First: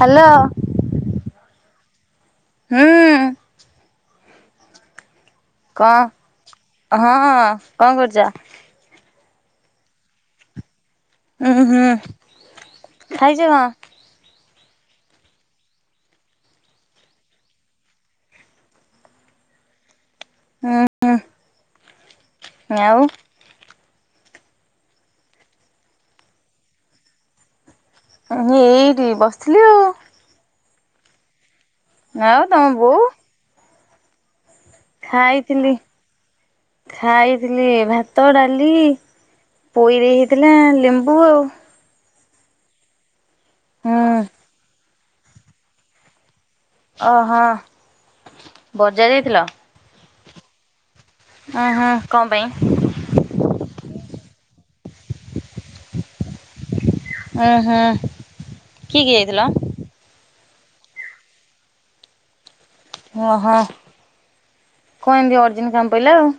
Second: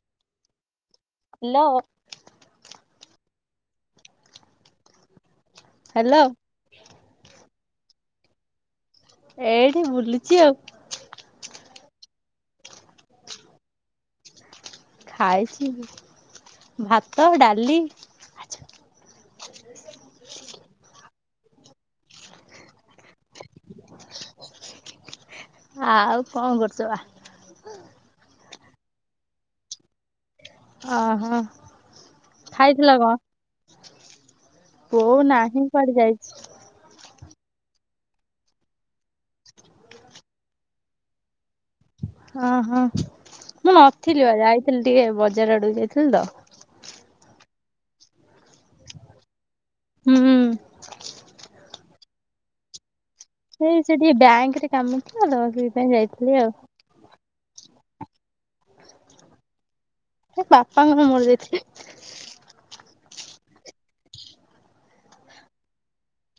Hello. ଲୋ ହୁଁ। Hello କଣ ହଁ କଣ କରୁଛ? ଏଇଠି ବୁଲୁଚି ଆଉ। ଉୁଁ ହୁଁ ଖାଇଛ କଁ? ଖାଇଛି ଭାତ ଡାଲି ହ ହୁଁ। ଆଉ ଆଉ କଣ କରୁଛ ଆ ମୁଁ ଏଇଠି ବସିଥିଲି ଆଉ। ଅ ହ। ଆଉ ତମ ବୋଉ ବୋଉ ନାହିଁ ଖାଇଥିଲି। କୁଆଡେ ଯାଇଛି। ଖାଇଥିଲି ଭାତ ଡାଲି ପୋଇ ଦେଇ ହେଇଥିଲା ଲେମ୍ବୁ ଆଉ। ହଁ ହଁ ମୁଁ ହୁଁ ନଥିଲି ବା ଯାଇଥିଲି ଟିକେ ବଜାର ଆଡକୁ ଯାଇଥିଲି ତ। ଓହୋ ବଯା ଯାଇଥିଲ? ହୁଁ। ଆ ହାଁ କଣ ପାଇଁ? ଏ ସେଠି ଟିକେ ବ୍ୟାଙ୍କ ରେ କାମଥିଲା ତ ସେଥିପାଇ ଯାଇଥିଲି ଆଉ। ଉ ହୁଁ କିଏ କିଏ ଯାଇଥିଲା? ଏ ବାପା ଙ୍କର ମୋର ଯାଇଥିଲୁ। ଓହୋ କଣ ଏମତି ଅରଜେନ୍ କାମ ପହିଲା ଆଉ।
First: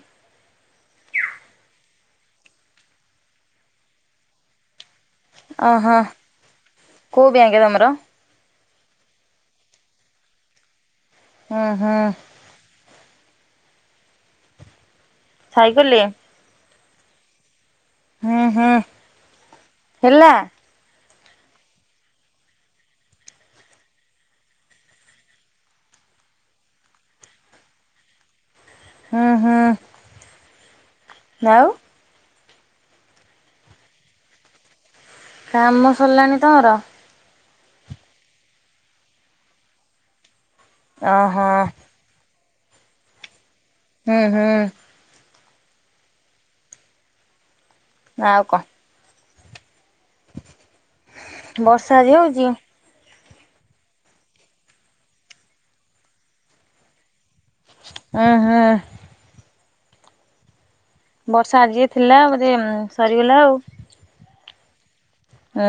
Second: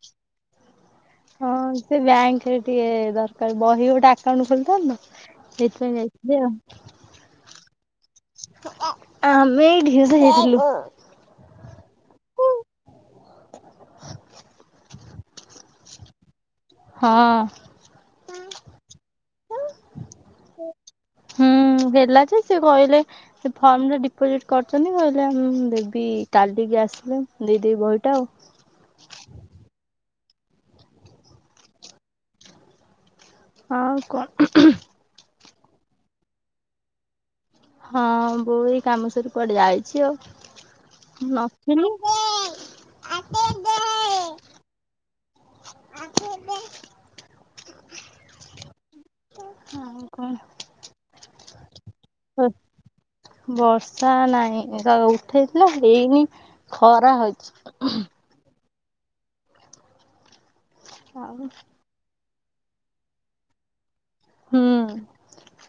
ହଁ ସେ ବ୍ୟାଙ୍କ ରେ ଟିକେ ଦରକାର ବହି ଗୋଟେ ଆକାଉଣ୍ଟ ଖୋଲିଥାନ୍ତ ତ। ସେଇଥି ପାଇଁ ଯାଇ ଥିଲି ଆଉ। କୋ ବ୍ୟାଙ୍କ୍ ତମର? ଆମେଇ ଢିସ ହେଇଥିଲୁ। ଉଁ ହୁଁ। ସାଇକଲ ରେ। ହଁ। ହୁଁ ହୁଁ ହେଲା। ହୁଁ ହେଲା ଯେ ସିଏ କହିଲେ ସେ ଫର୍ମରେ ଡିପୋଜିଟ କରିଛନ୍ତି କହିଲା ଉଁ ଦେବି କାଲିକି ଆସିଲେ ଦେଇଦେବି ବହିଟା ଆଉ। ହୁଁ ହୁଁ। ନାଉ। ଆଉ କଣ? କାମ ସଲାଣି ତମର? ହଁ ବୋଉ ଏଇ କାମସରି କୁଆଡେ ଯାଇଛି ଆଉ ମୁଁ ଓହୋ ନଥିଲି। ତେ ଆତେ ଦେ ହୁଁ ହୁଁ। ଆତେ ଦେ ଆଉ କ? ବର୍ଷା ଆଜି ହଉଛି? [inaudible] ବର୍ଷା ନାଇଁ ଉଠେଇଥିଲା ଆଉ ହେଇନି। ଖରା ହେଇଛି। ଉଁ ହୁଁ। ଆଉ ବର୍ଷା ଆଜି ଥିଲା ବୋଧେ ସରିଗଲା ଆଉ। ହୁଁ ଆଉ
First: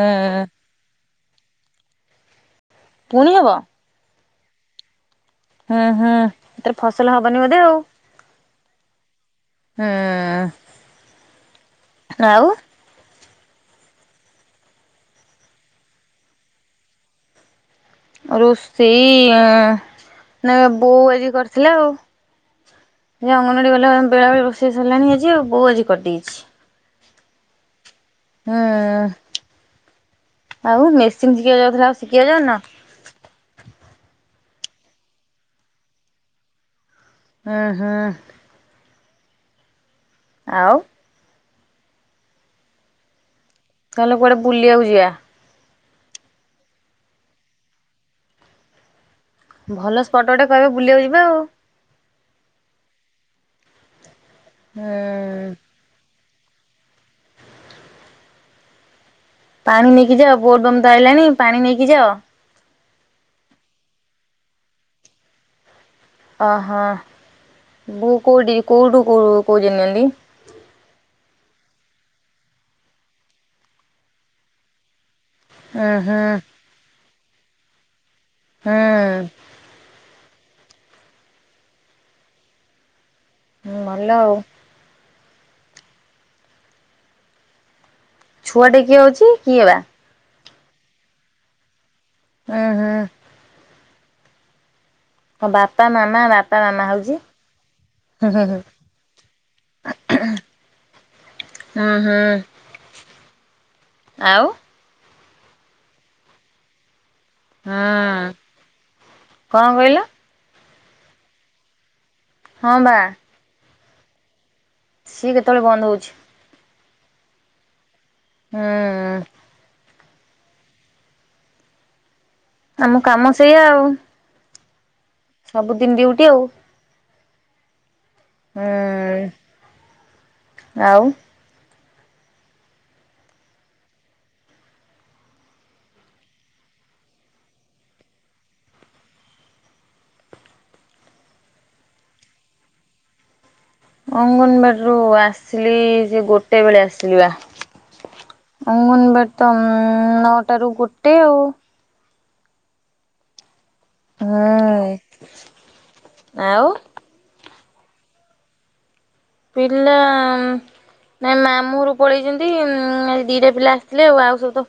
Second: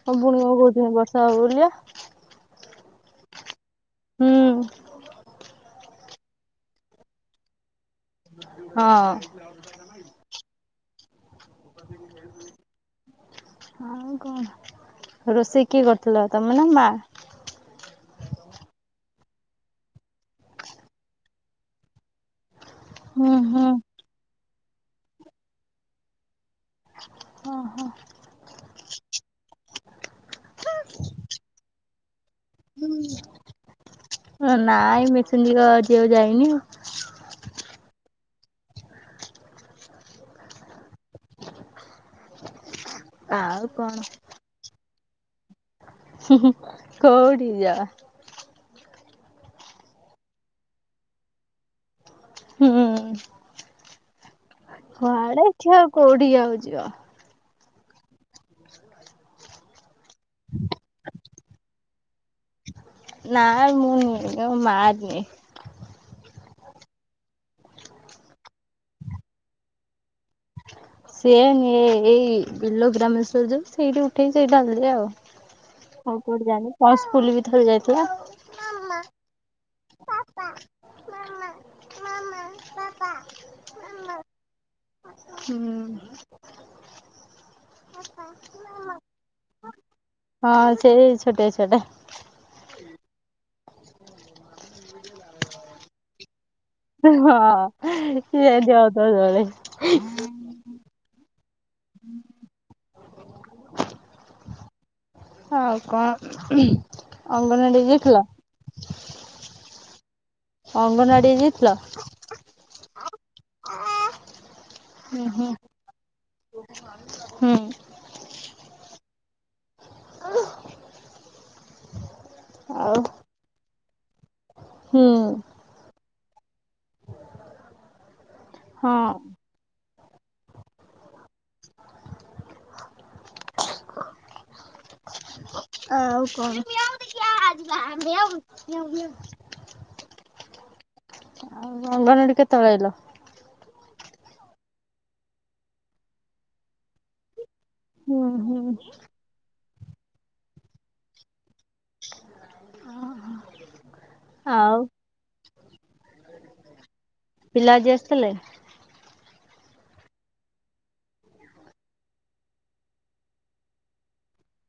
ଉଁ ପୁଣି କଣ କହୁଛନ୍ତି ବର୍ଷା ହବ ବୋଲିଆ। ପୁଣି ହବ? ହୁଁ। ହଁ ହଁ ଏଥିରେ ଫସଲ ହବନି ବୋଧେ ଆଉ। ହଁ। ହୁଁ ଆଉ। ଆଉ କଣ ରୋଷେଇ କିଏ କରୁଥିଲା ତମେ ନା ମା? ରୋଷେଇ ଆଁ ନାବା ବୋଉ ଆଜି କରିଥିଲା ଆଉ। ହୁଁ ଏ ହୁଁ ଅଙ୍ଗନାବାଡି ବାଲା ବେଳା ବେଳି ରୋଷେଇ ସରିଲାଣି ଆଜି ଆଉ ବୋଉ ଆଜି କରିଦେଇଛି। ହଁ ହଁ। ହଁ। ଆଉ ମେସିନ୍ ସିଖିଆ ଯାଉଥିଲା ଆଉ ଶିଖିଆ ଯାଉନ? ନାଇଁ ମେସିନ୍ ସିଖିଆକୁ ଆଜି ଆଉ ଯାଇନି। ଆଁ ହଁ। ଆଉ ଆଉ କଣ ତାହାଲେ କୁଆଡେ ବୁଲିବାକୁ ଯିବା? ହୁଁ ହୁଁ କଉଠି କି ଯିବା? ଭଲ ସ୍ପଟ ଗୋଟେ କହିବେ ବୁଲିବାକୁ ଯିବା ଆଉ? ହୁଁ, କୁଆଡେ ହୁଁ ଇଚ୍ଛା ଆଉ କୋଉଠି କି ଆଉ ଯିବା। ପାଣି ନେଇକି ଯାଅ ବୋଲବମ୍ ତ ଆଇଲାଣି ପାଣି ନେଇକି ଯାଅ? ନାଇ ମୁଁ ନିଏନି ମୋ ମା ନିଏ। ଅହଁ, ବୋଉ କଉଠି କଉଠୁ କଉ ଯାକେ ନିଅନ୍ତି? ସିଏ ନିଏ ଏଇ ବିଲ ଗ୍ରାମେଶ୍ଵର ଯୋଉ ସେଇଠି ଉଠେଇକି ସେଇଠି ଢାଳିଦିଏ ଆଉ। ଉଁ ଆଉ ହୁଁ କୁଆଡେ ଯାଇନି ପଞ୍ଚପୁଲି ବି ଥରେ ଯାଇଥିଲା। ହୁଁ। ହୁଁ ଭଲ ଆଉ। ହୁଁ। ଛୁଆ ଟେ କିଏ ଅଛି କିଏ ବା? ହଁ ସେଇ ଛୋଟିଆ ଛୁଆଟା। ଉଁହୁଁ। ହଁ ବାପା, ମାମା ବା ହଁ ଏ ହୁଁ ସେମିତି ହଉଥିବ ସବୁବେଳେ [unintelligible] ଅହଁ, ଆଉ ଆଉ କଣ ଅଙ୍ଗନବାଡି ଯାଇଥିଲ ହଁ, କଣ କହିଲ? ଅଙ୍ଗନବାଡି ଯାଇଥିଲ? ହଁ ବା। ସିଏ ଉହୁଁ, କେତେବେଳେ ବନ୍ଦ ହଉଛି ହୁଁ। ହୁଁ। [unintelligible] ଆମ କାମ ସେଇଆ ଆଉ। ହୁଁ। ସବୁଦିନ ଡିଉଟି ଆଉ? ହଁ। ହୁଁ ଆଉ? [inaudible] ଆଉ କଣ? [unintelligible] ଅଙ୍ଗନବାଡିରୁ କେତେବେଳେ ଆଇଲ? ଅଙ୍ଗନବାଡିରୁୁ ଆସିଲି ସେ ଗୋଟେ ବେଳେ ଆସିଲି ବା। ହୁଁ ହୁଁ। ଅଙ୍ଗନବାଡିତ ତ ନଅଟାରୁ ଗୋଟେ ଆଉ। ଅହ। ହୁଁ, ଆଉ ପିଲା ଆଜି ଆସିଥିଲେ? ପିଲା ନାଇଁ ମାମୁଁଘରକୁ ପଳେଇଛନ୍ତି। ଦିଟା ପିଲା ଆସିଥିଲେ ଆଉ। ଆଉ ସବୁତ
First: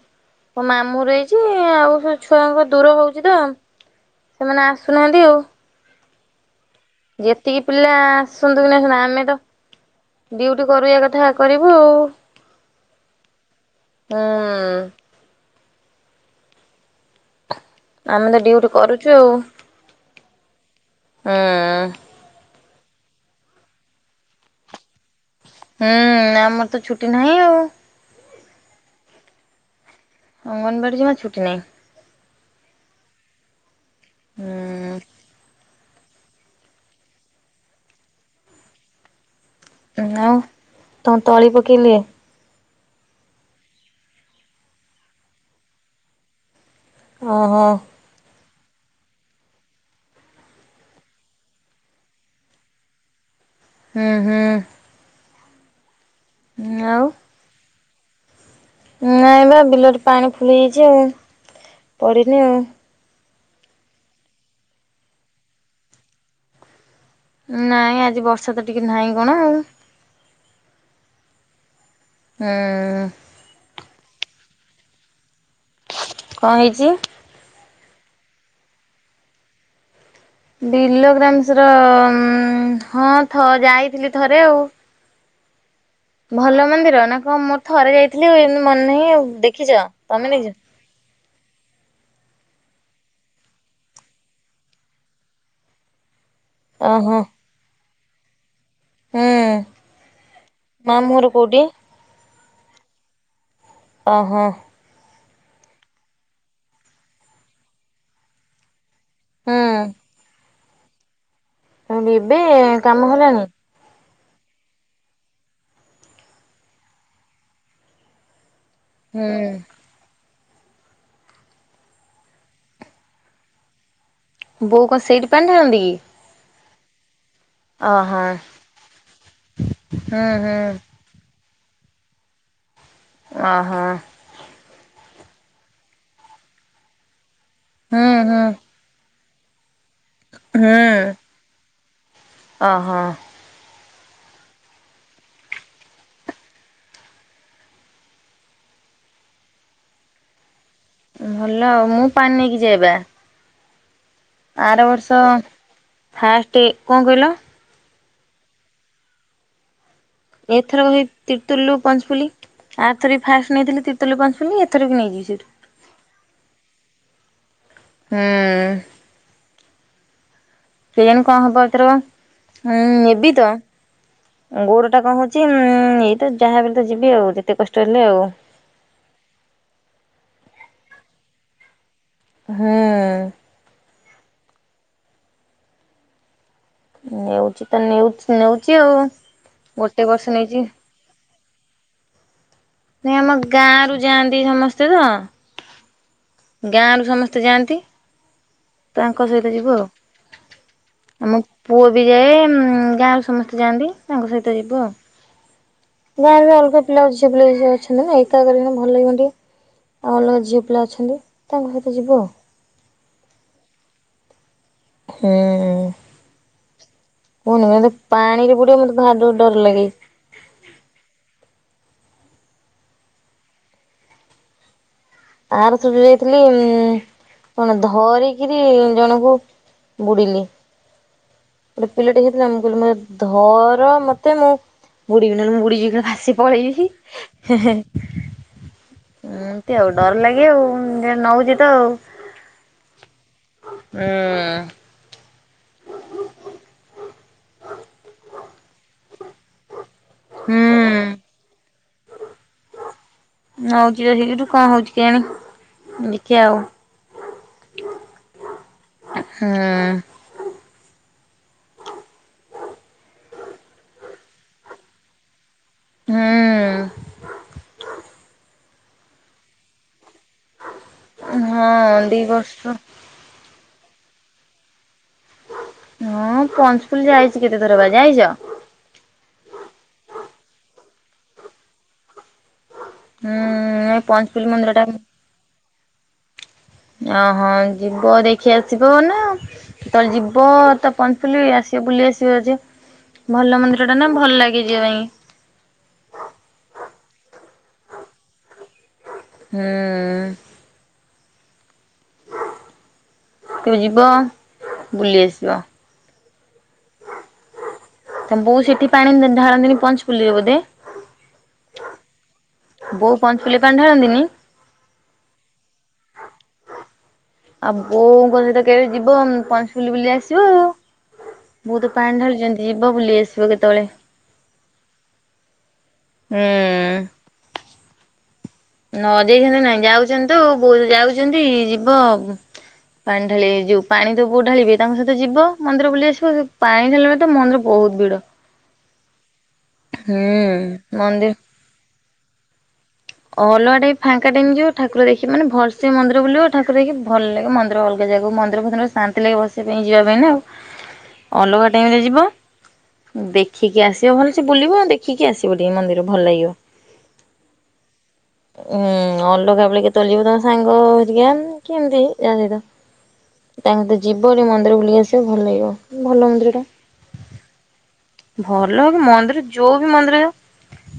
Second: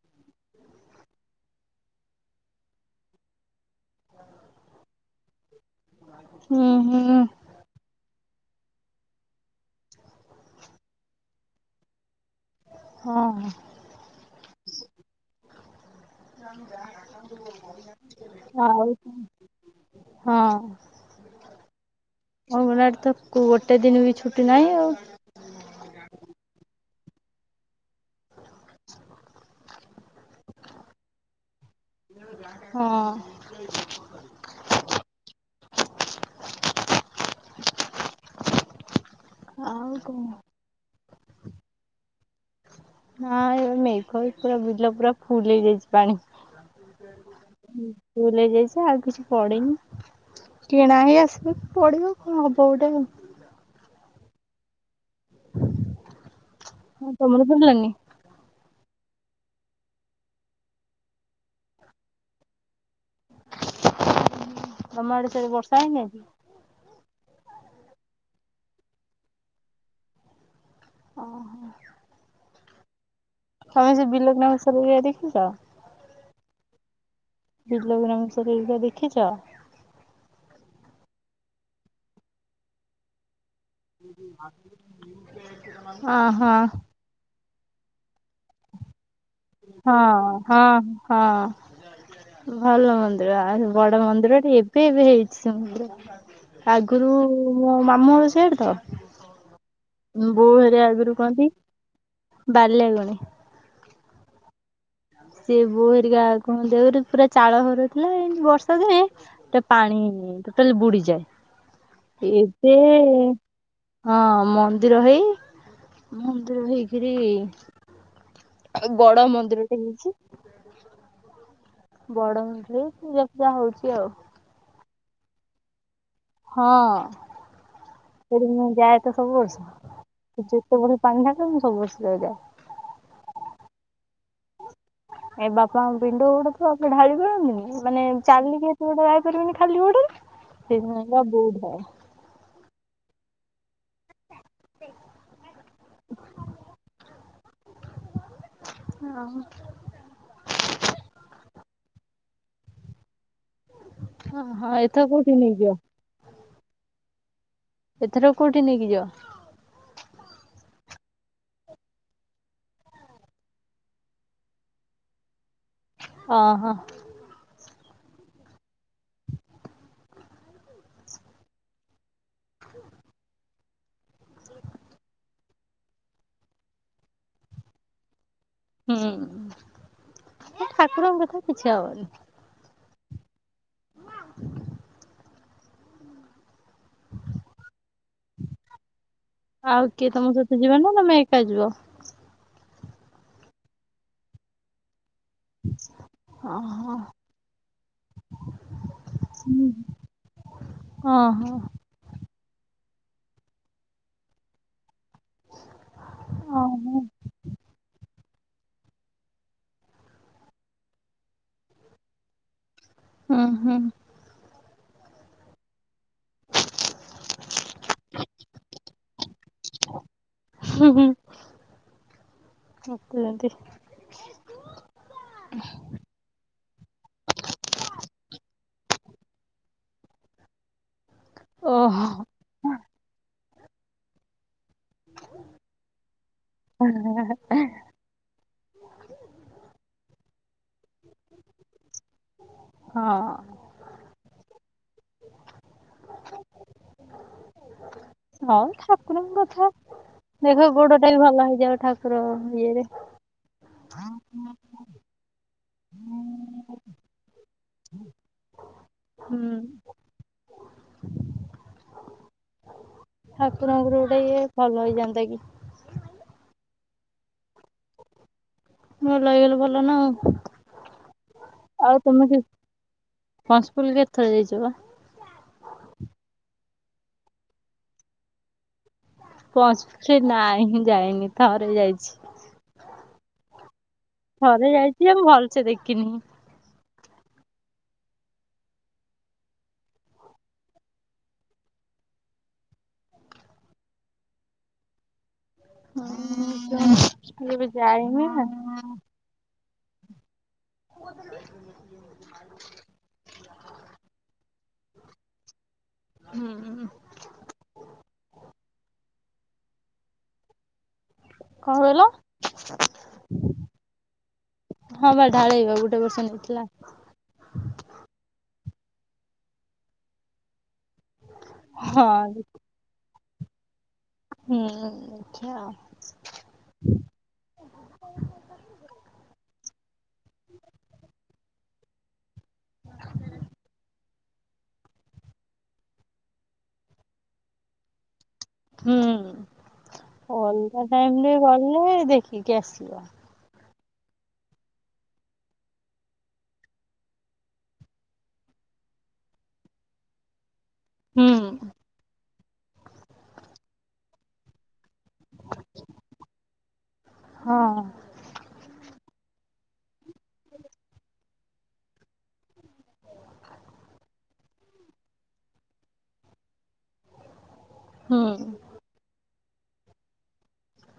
ମାମୁଁ ଘର ଯାଇଚି। ଆଉ ସବୁ ଛୁଆଙ୍କ ଦୂର ହଉଛି ତ ସେମାନେ ଆସୁନାହାନ୍ତି ଆଉ। ହୁଁ ହୁଁ। ଯେତିକି ପିଲା ଆସନ୍ତୁ କି ନାସୁନା ଆମେ ତ ଡୁଟି କରିବା କଥା କରିବୁ ଆଉ। ହଁ। ହଁ। ଯା ଆମେ ତ ଡଉଟି କରୁଛୁ ଆଉ ହଁ ହୁଁ। ଅଙ୍ଗନାଡ ତ ଗୋଟେ ଦିନ ବି ଛୁଟି ନାହିଁ ଆଉ। ହୁଁ ଆମର ତ ଛୁଟି ନାହିଁ ଆଉ। ଅଙ୍ଗନବାଡ଼ି ଯମା ଛୁଟି ନାହିଁ। ହଁ। ହଁ। ଆଉ ତମ ତଳି ପକେଇଲେ। ହଁ ଏ ମେଘ ପୁରା ବୁିଲ ପୁରା ଫୁଲ ହେଇ ଯାଇଛି ପାଣି। ଓହୋ ଫୁଲ ହେଜାଇଚି ଆଉ କିଛି ପଡିନି। କିଣା ହେଇ ଆସିବ ପଡିବ କଣ ହବ ଗୋଟେ ଆଉ। ହୁଁ ହୁଁ। ଆଉ ହଁ ତମର ପରିଲନି [unintelligible] ନାଇଁ ବା ବିଲରେ ପାଣି ଫୁଲିଯାଇଛି ଆଉ ପଡ଼ିନି ଆଉ। ତମ ଆଡେ ତରେ ବର୍ଷା ହେଇନି ଆଜି। ନାଇଁ ଆଜି ବର୍ଷା ତ ଟିକେ ନାହିଁ କଣ ଆଉ। ଓ ହୋ। ହଁ। ତମେ ସେ ବିଲଗ ଘ ସର ଯ ଦେଖିଛ। କଣ ହେଇଛି? ବିଲ ଘରିକା ସବୁ ଦେଖିଛ। ବିଲ ଗ୍ରାମସର ହଁ ଯାଇଥିଲି ଥରେ ଆଉ। ଅହ। ହଁ ଭଲ ମନ୍ଦିର ନା କଣ ମୋର ଥରେ ଯାଇଥିଲି ମନେ ନାହିଁ। ଦେଖିଛ ହଁ ତମେ ଦେଖିଛ? ହଁ ହଁ। ଭଲ ମନ୍ଦିର ଆ ବଡ ମନ୍ଦିର ଟେ ଏବେ ଏବେ ହେଇଛି। ଓହୋ ଆଗରୁ ମୋ ମାମୁଳ ସେଡ ତ ହୁଁ ବୋହରେ ଆଗରୁ ମାମୁଁ ଘର କୁହନ୍ତି କୋଉଠି? ବାରିଲ ଆଗୁନି। ଓହ। ବୋହରିକା କୁଣନ୍ତିଉରେ ପୁରା ଚାଳ ହରୁ ଥିଲା ଏମିତି ବର୍ଷା ଦୁହେଁ। ଏ ପାଣି ହୁଁ ଟୋଟାଲି ବୁଡିଯାଏ ଏବେ କାମ ହେଲାଣି? ହଁ ମନ୍ଦିର ହେଇ ମନ୍ଦିର ହେଇକରି ଆଉ ଗଡ ହୁଁ ମନ୍ଦିରଟେ ହେଇଛି। ବଡ ହେରେ ପୂଜା ପୂଜା ହଉଛି ଆଉ। ବୋଉ କଣ ସେଇଟ୍ ପାଣି ଢାଳନ୍ତି କି? ହଁ ଓହୋ ସେଠି ମୁଁ ଯାଏ ତ ସବୁ ବର୍ଷ ହୁଁ ହୁଁ ଯେତେବେଳେ ବାନ୍ଧାକ ମୁଁ ସବୁ ବର୍ଷ ଯାଏ। ହଁ। ଏ ବାପା ପିଣ୍ଡ ଗୋଡେ ଆେ ଢାଳି ପଳନ୍ତିନି ମାନେ ହୁଁ ହୁଁ ଚାଲିକି ଏତେ ଗୋଟେ ଯାଇପାରିବେନି ଖାଲି ଗୋଡେରେ। ସେ ମହଙ୍ଗା ବହୁଡ ହ [unintelligible] ଓ ହୋ। ହ ଓୋ। ଭଲ ଆଉ ମୁଁ ପାଣି ନେଇକି ଯାଏବା। ଓ ହଁ ଏଥ କୋଉଠି ନେଇଯିଅ। ଫାଷ୍ଟ କଁ କହିଲ? ଏଥର କୋଉଠି ନେଇକି ଜିଅ। ଏଥର ସେ ତିର୍ତୁଲୁ ପଞ୍ଚପୁଲି। ଆର୍ଥରେ ଫାଷ୍ଟ ନେଇଥିଲିତିର୍ତଲ ପଞ୍ଚ ପିଲି ଏଥରକୁ ନେଇଯି ସେ। ଅ ହ। ହୁଁ। କେୟାଣୀ କଣ ହବ ଏକ ଉଁ ନେବି ତ ଗୋଡ ଟା କଣ ହଉଛି ଏଇତ ଯାହାବ ତ ଯିବି ଆଉ ଯେତେ କଷ୍ଟ ହେଲେ ଆଉ। ହୁଁ ଠାକୁରଙ୍କ କଥା କିଛି ହବନି। ହୁଁ। ହୁଁ। [inaudible] ନଉଛି ତ ନେଉଛି ନେଉଛି ଆଉ। ଆଉ ଗୋଟେ କିଏ ବର୍ଷ ତମ ସହିତ ନେଇଛି। ଯିବ ନା ତମେ ଏକା ଯିବ? ନାଇଁ ଆମ ଗାଁ ରୁ ଯାଆନ୍ତି ସମସ୍ତେ ତ। ଅହଁ ଗାଁରୁ ସମସ୍ତେ ଯାଆନ୍ତି। ତାଙ୍କ ସହିତ ଯିବୁ ଆଉ। ଓ ଆମ ହୋ। ପୁଅ ବି ଯାଏ ଗାଁରୁ ସମସ୍ତେ ଯାଆନ୍ତି ତାଙ୍କ ସହିତ ଯିବୁ ଆଉ। ଗାଁରେ ଅଲଗା ଅହଁ ପିଲା ଅଛି ବୋଲି ଅଛନ୍ତି [unintelligible] ଆଉ ଅଲଗା ଝିଅ ପିଲା ଅଛନ୍ତି ତାଙ୍କ ସହିତ ଯିବୁ ଆଉ। ହୁଁ ହୁଁ। ହୁଁ କୁହନୁ ମେ ପାଣିରେ ବୁଡିବ ମତେ ଭାର ଜୋରେ ଡର ଲାଗେ। [unintelligible] ଆରଥର ଯାଇଥିଲି ଉ କଣ ଧରିକିରି ଜଣଙ୍କୁ ବୁଡ଼ିଲି। ଗୋଟେ ଓହୋ ପିଲାଟେ ହେଇଥିଲା ମୁଁ କହିଲି ମ ଧର ମତେ ମୁଁ ବୁଡ଼ିବିନି ମୁଁ ବୁଡ଼ିଯିବି ନଲେ ଭାସି ପଳେଇବି, ଏମତି ଆଉ। ଡର ଲାଗେ ଆଉ ଯେ ନଉଛି ତ ଆଉ। ହଁ। ଉଁ। ହଁ ଠାକୁରଙ୍କ କଥା, ଦେଖ ହୁଁ ଗୋଡ ଟା ବି ଭଲ ହେଇଯାଉ ଠାକୁର ଇଏରେ। ନଉଛି ତ ସେଠୁ କଣ ହଉଚି କେଆଣୀ ଦେଖିଆ ଆଉ। ହୁଁ। ଠାକୁରଙ୍କର ଗୋଟେ ଇଏ ଭଲ ହେଇଯାନ୍ତା କି। ହୁଁ। ଭଲହେଇଗଲେ ଭଲ ନା ଆଉ। ହଁ ଦି ବର୍ଷ ପଞ୍ଚପଲିକେ ଥର ଯାଇଚି ପା। ହଁ ପଞ୍ଚପୁଲ ଯାଇଛି କେତେଥର ବା ଯାଇଛ। ପହଞ୍ଚୁ ସେ ନାଇଁଁ ଯାଇନି ଥରେ ଯାଇଛି। ହୁଁ ଏ ପଞ୍ଚ ଥରେ ଯାଇଛି ଆ ମୁ ଭଲସେ ଦେଖିନି। ଅ ହଁ ଯିବ ଦେଖି ଆସିବ ନା। ତଳେ ଯିବ ତ ପଞ୍ଚଲି ଆସିବ ବୁଲି ଆସିବ ଯେ। ଭଲ ମନ୍ଦିର ଟା ନା ଭଲ୍ ଲାଗେ ଯିବା ପାଇଁ। [inaudible] ମୁଁ ଏବେ ଯାଇନି ନା। ହେଁ। ମୁଁ ଅଛନ୍ତି [inaudible] ତୁ ଯିବ ବୁଲି ଆସିବ। ହୁଁ ଉଁ ଉଁ [inaudible] ତମ ବୋଉ ସେଠି ପାଣି ଢାଳନ୍ତିନି ପଞ୍ଚପୁଲୀରେ ବୋଧେ। କଣ କହିଲ ବୋଉ ପଞ୍ଚପୁଲି ପାଣି ଢାଳନ୍ତିନି। ହଁ ବା ଢାଳେଇବା ଗୋଟେ ବର୍ଷ ନେଇଥିଲା। ଆ ବୋଉଙ୍କ ସହିତ କେବେ ଯିବ ପଞ୍ଚପୁଲି ବୁଲି ଆସିବ ଆଉ। ବୋଉ ପାଣି ହଁ ଢାଳିଛନ୍ତି ଯିବ ବୁଲି ଆସିବ କେତେବେଳେ। ହୁଁ ଆଚ୍ଛା ଆଉ। ହୁଁ। ନ ଦେଇନ୍ତାନ୍ତେ ନାଇଁ ଯାଉଛନ୍ତି ତ ବୋଉ ତ ଯାଉଛନ୍ତି ଯିବ। ପାଣି ଢାଳିଏ ଯୋଉ ପାଣି ତ ବୋଉ ଢାଳିବେ ତାଙ୍କ ସହିତ ଯିବ ମନ୍ଦିର ବୁଲି ଆସିବ ପାଣି ଢାଳିଲା ବେଳେ ତ ମନୁକୁ। ବହୁତୁ ଭିଡ। ହୁଁ ହୁଁ ଅଲଗା ଟାଇମି ମନ୍ଦିର ରେ ଗଲେ ଦେଖିକି ଆସିବ। ଅଲଗା ଟାଇମି ଫାଙ୍କା ଟାଇମି ଯିବ ଠାକୁର ଦେଖିାମାନେ ଭଲ୍ ସେ ମନ୍ଦିର ବୁଲିବ ଠାକୁର ଦେଖି ଭଲ୍ ଲାଗେ ମନ୍ଦିର ଭଲ। ସେ ଜାଗାକୁ ମନ୍ଦିର, ଫନ୍ଦିର ଶାନ୍ତି ଲାଗେ ବସିବା ପାଇଁ ଯିବା ପାଇଁ ନାଁ ହୁଁ ଅଲଗା ଟାଇମରେ ଯିବ। ଦେଖିକି ଆସିବ ଭଲ୍ ସେ ବୁଲିବ ଦେଖିକି ଆସିବ ଟିକେ ମନ୍ଦିର ଭଲ ଲାଗିବ। ହଁ। ଉୁଁ ଅଲଗା ବେଳେ କେତେବେଳୁ ଯିବୁ ତମ ସାଙ୍ଗ ହେରିକା କେମିତି ଯାହା ସହିତ। ଏମିତି ଯିବ ଯୋଉ ମନ୍ଦିର ବୁଲିକି ଆସିବ ଭଲ ଲାଗିବ ଭଲ ମନ୍ଦିର ଟା। ହୁଁ। ଭଲ ମନ୍ଦିର ବି। ଯୋଉ ବି ମନ୍ଦିର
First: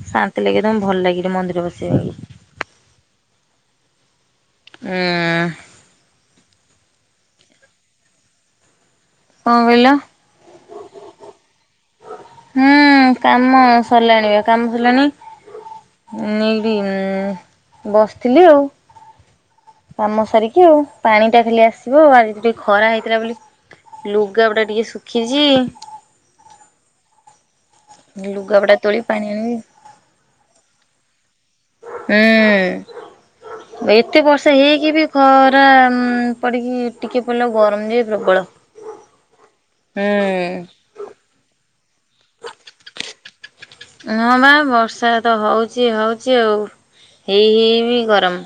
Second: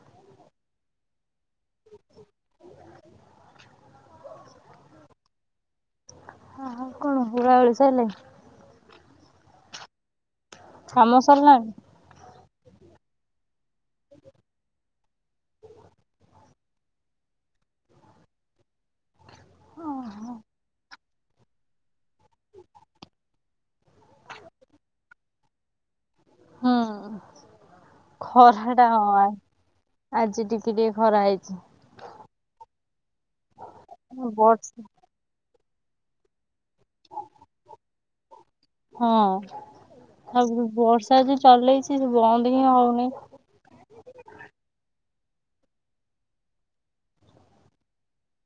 ଶାନ୍ତି ଲାଗେ ତମ ଭଲ ଲାଗେ ମନ୍ଦିର ବସିବା ଲାଗି। [unintelligible] ହୁଁ। ହଁଆଉ କଣ ଉଳାଉଳି ସଇଲେଇ। କଣ କହିଲ। କାମ ସରିଲାଣି? ହୁଁ କାମ ସରିଲାଣି ବା କାମ ସରିଲାଣି। ନିଡ଼ି ବସିଥିଲି ଆଉ। କାମ ସାରିକି ଆଉ ପାଣି ଟା ଖାଲି ଆସିବ ଆଜି ଟିକେ ଖରା ହେଇଥିଲା ବୋଲି ଲୁଗାପଟା ଟିକେ ଶୁଖିଛି। ହୁଁ ଲୁଗାପଟା ଖରା ଟା ତୋଳି ହଁ ପାଣି ଆଣିବି। ଆଜି ଟିକେ ଟିକେ ଖରା ହେଇଛି। ହୁଁ ଏତେ ବର୍ଷା ହେଇକି ବି ଖରା ପଡିକି ଟିକେ ପଡିଲା ବେଳୁ ଗରମ ଯେ ପ୍ରବଳ ହଁ ହୁଁ। ସେ ଆଜି ଚଲେଇଛି ବନ୍ଦ ହିଁ ହଉନି। ହଁ ବା ବର୍ଷା ତ ହଉଛି -ହଉଛି ଆଉ ହେଇ- ହେଇ ବିି ଗରମ।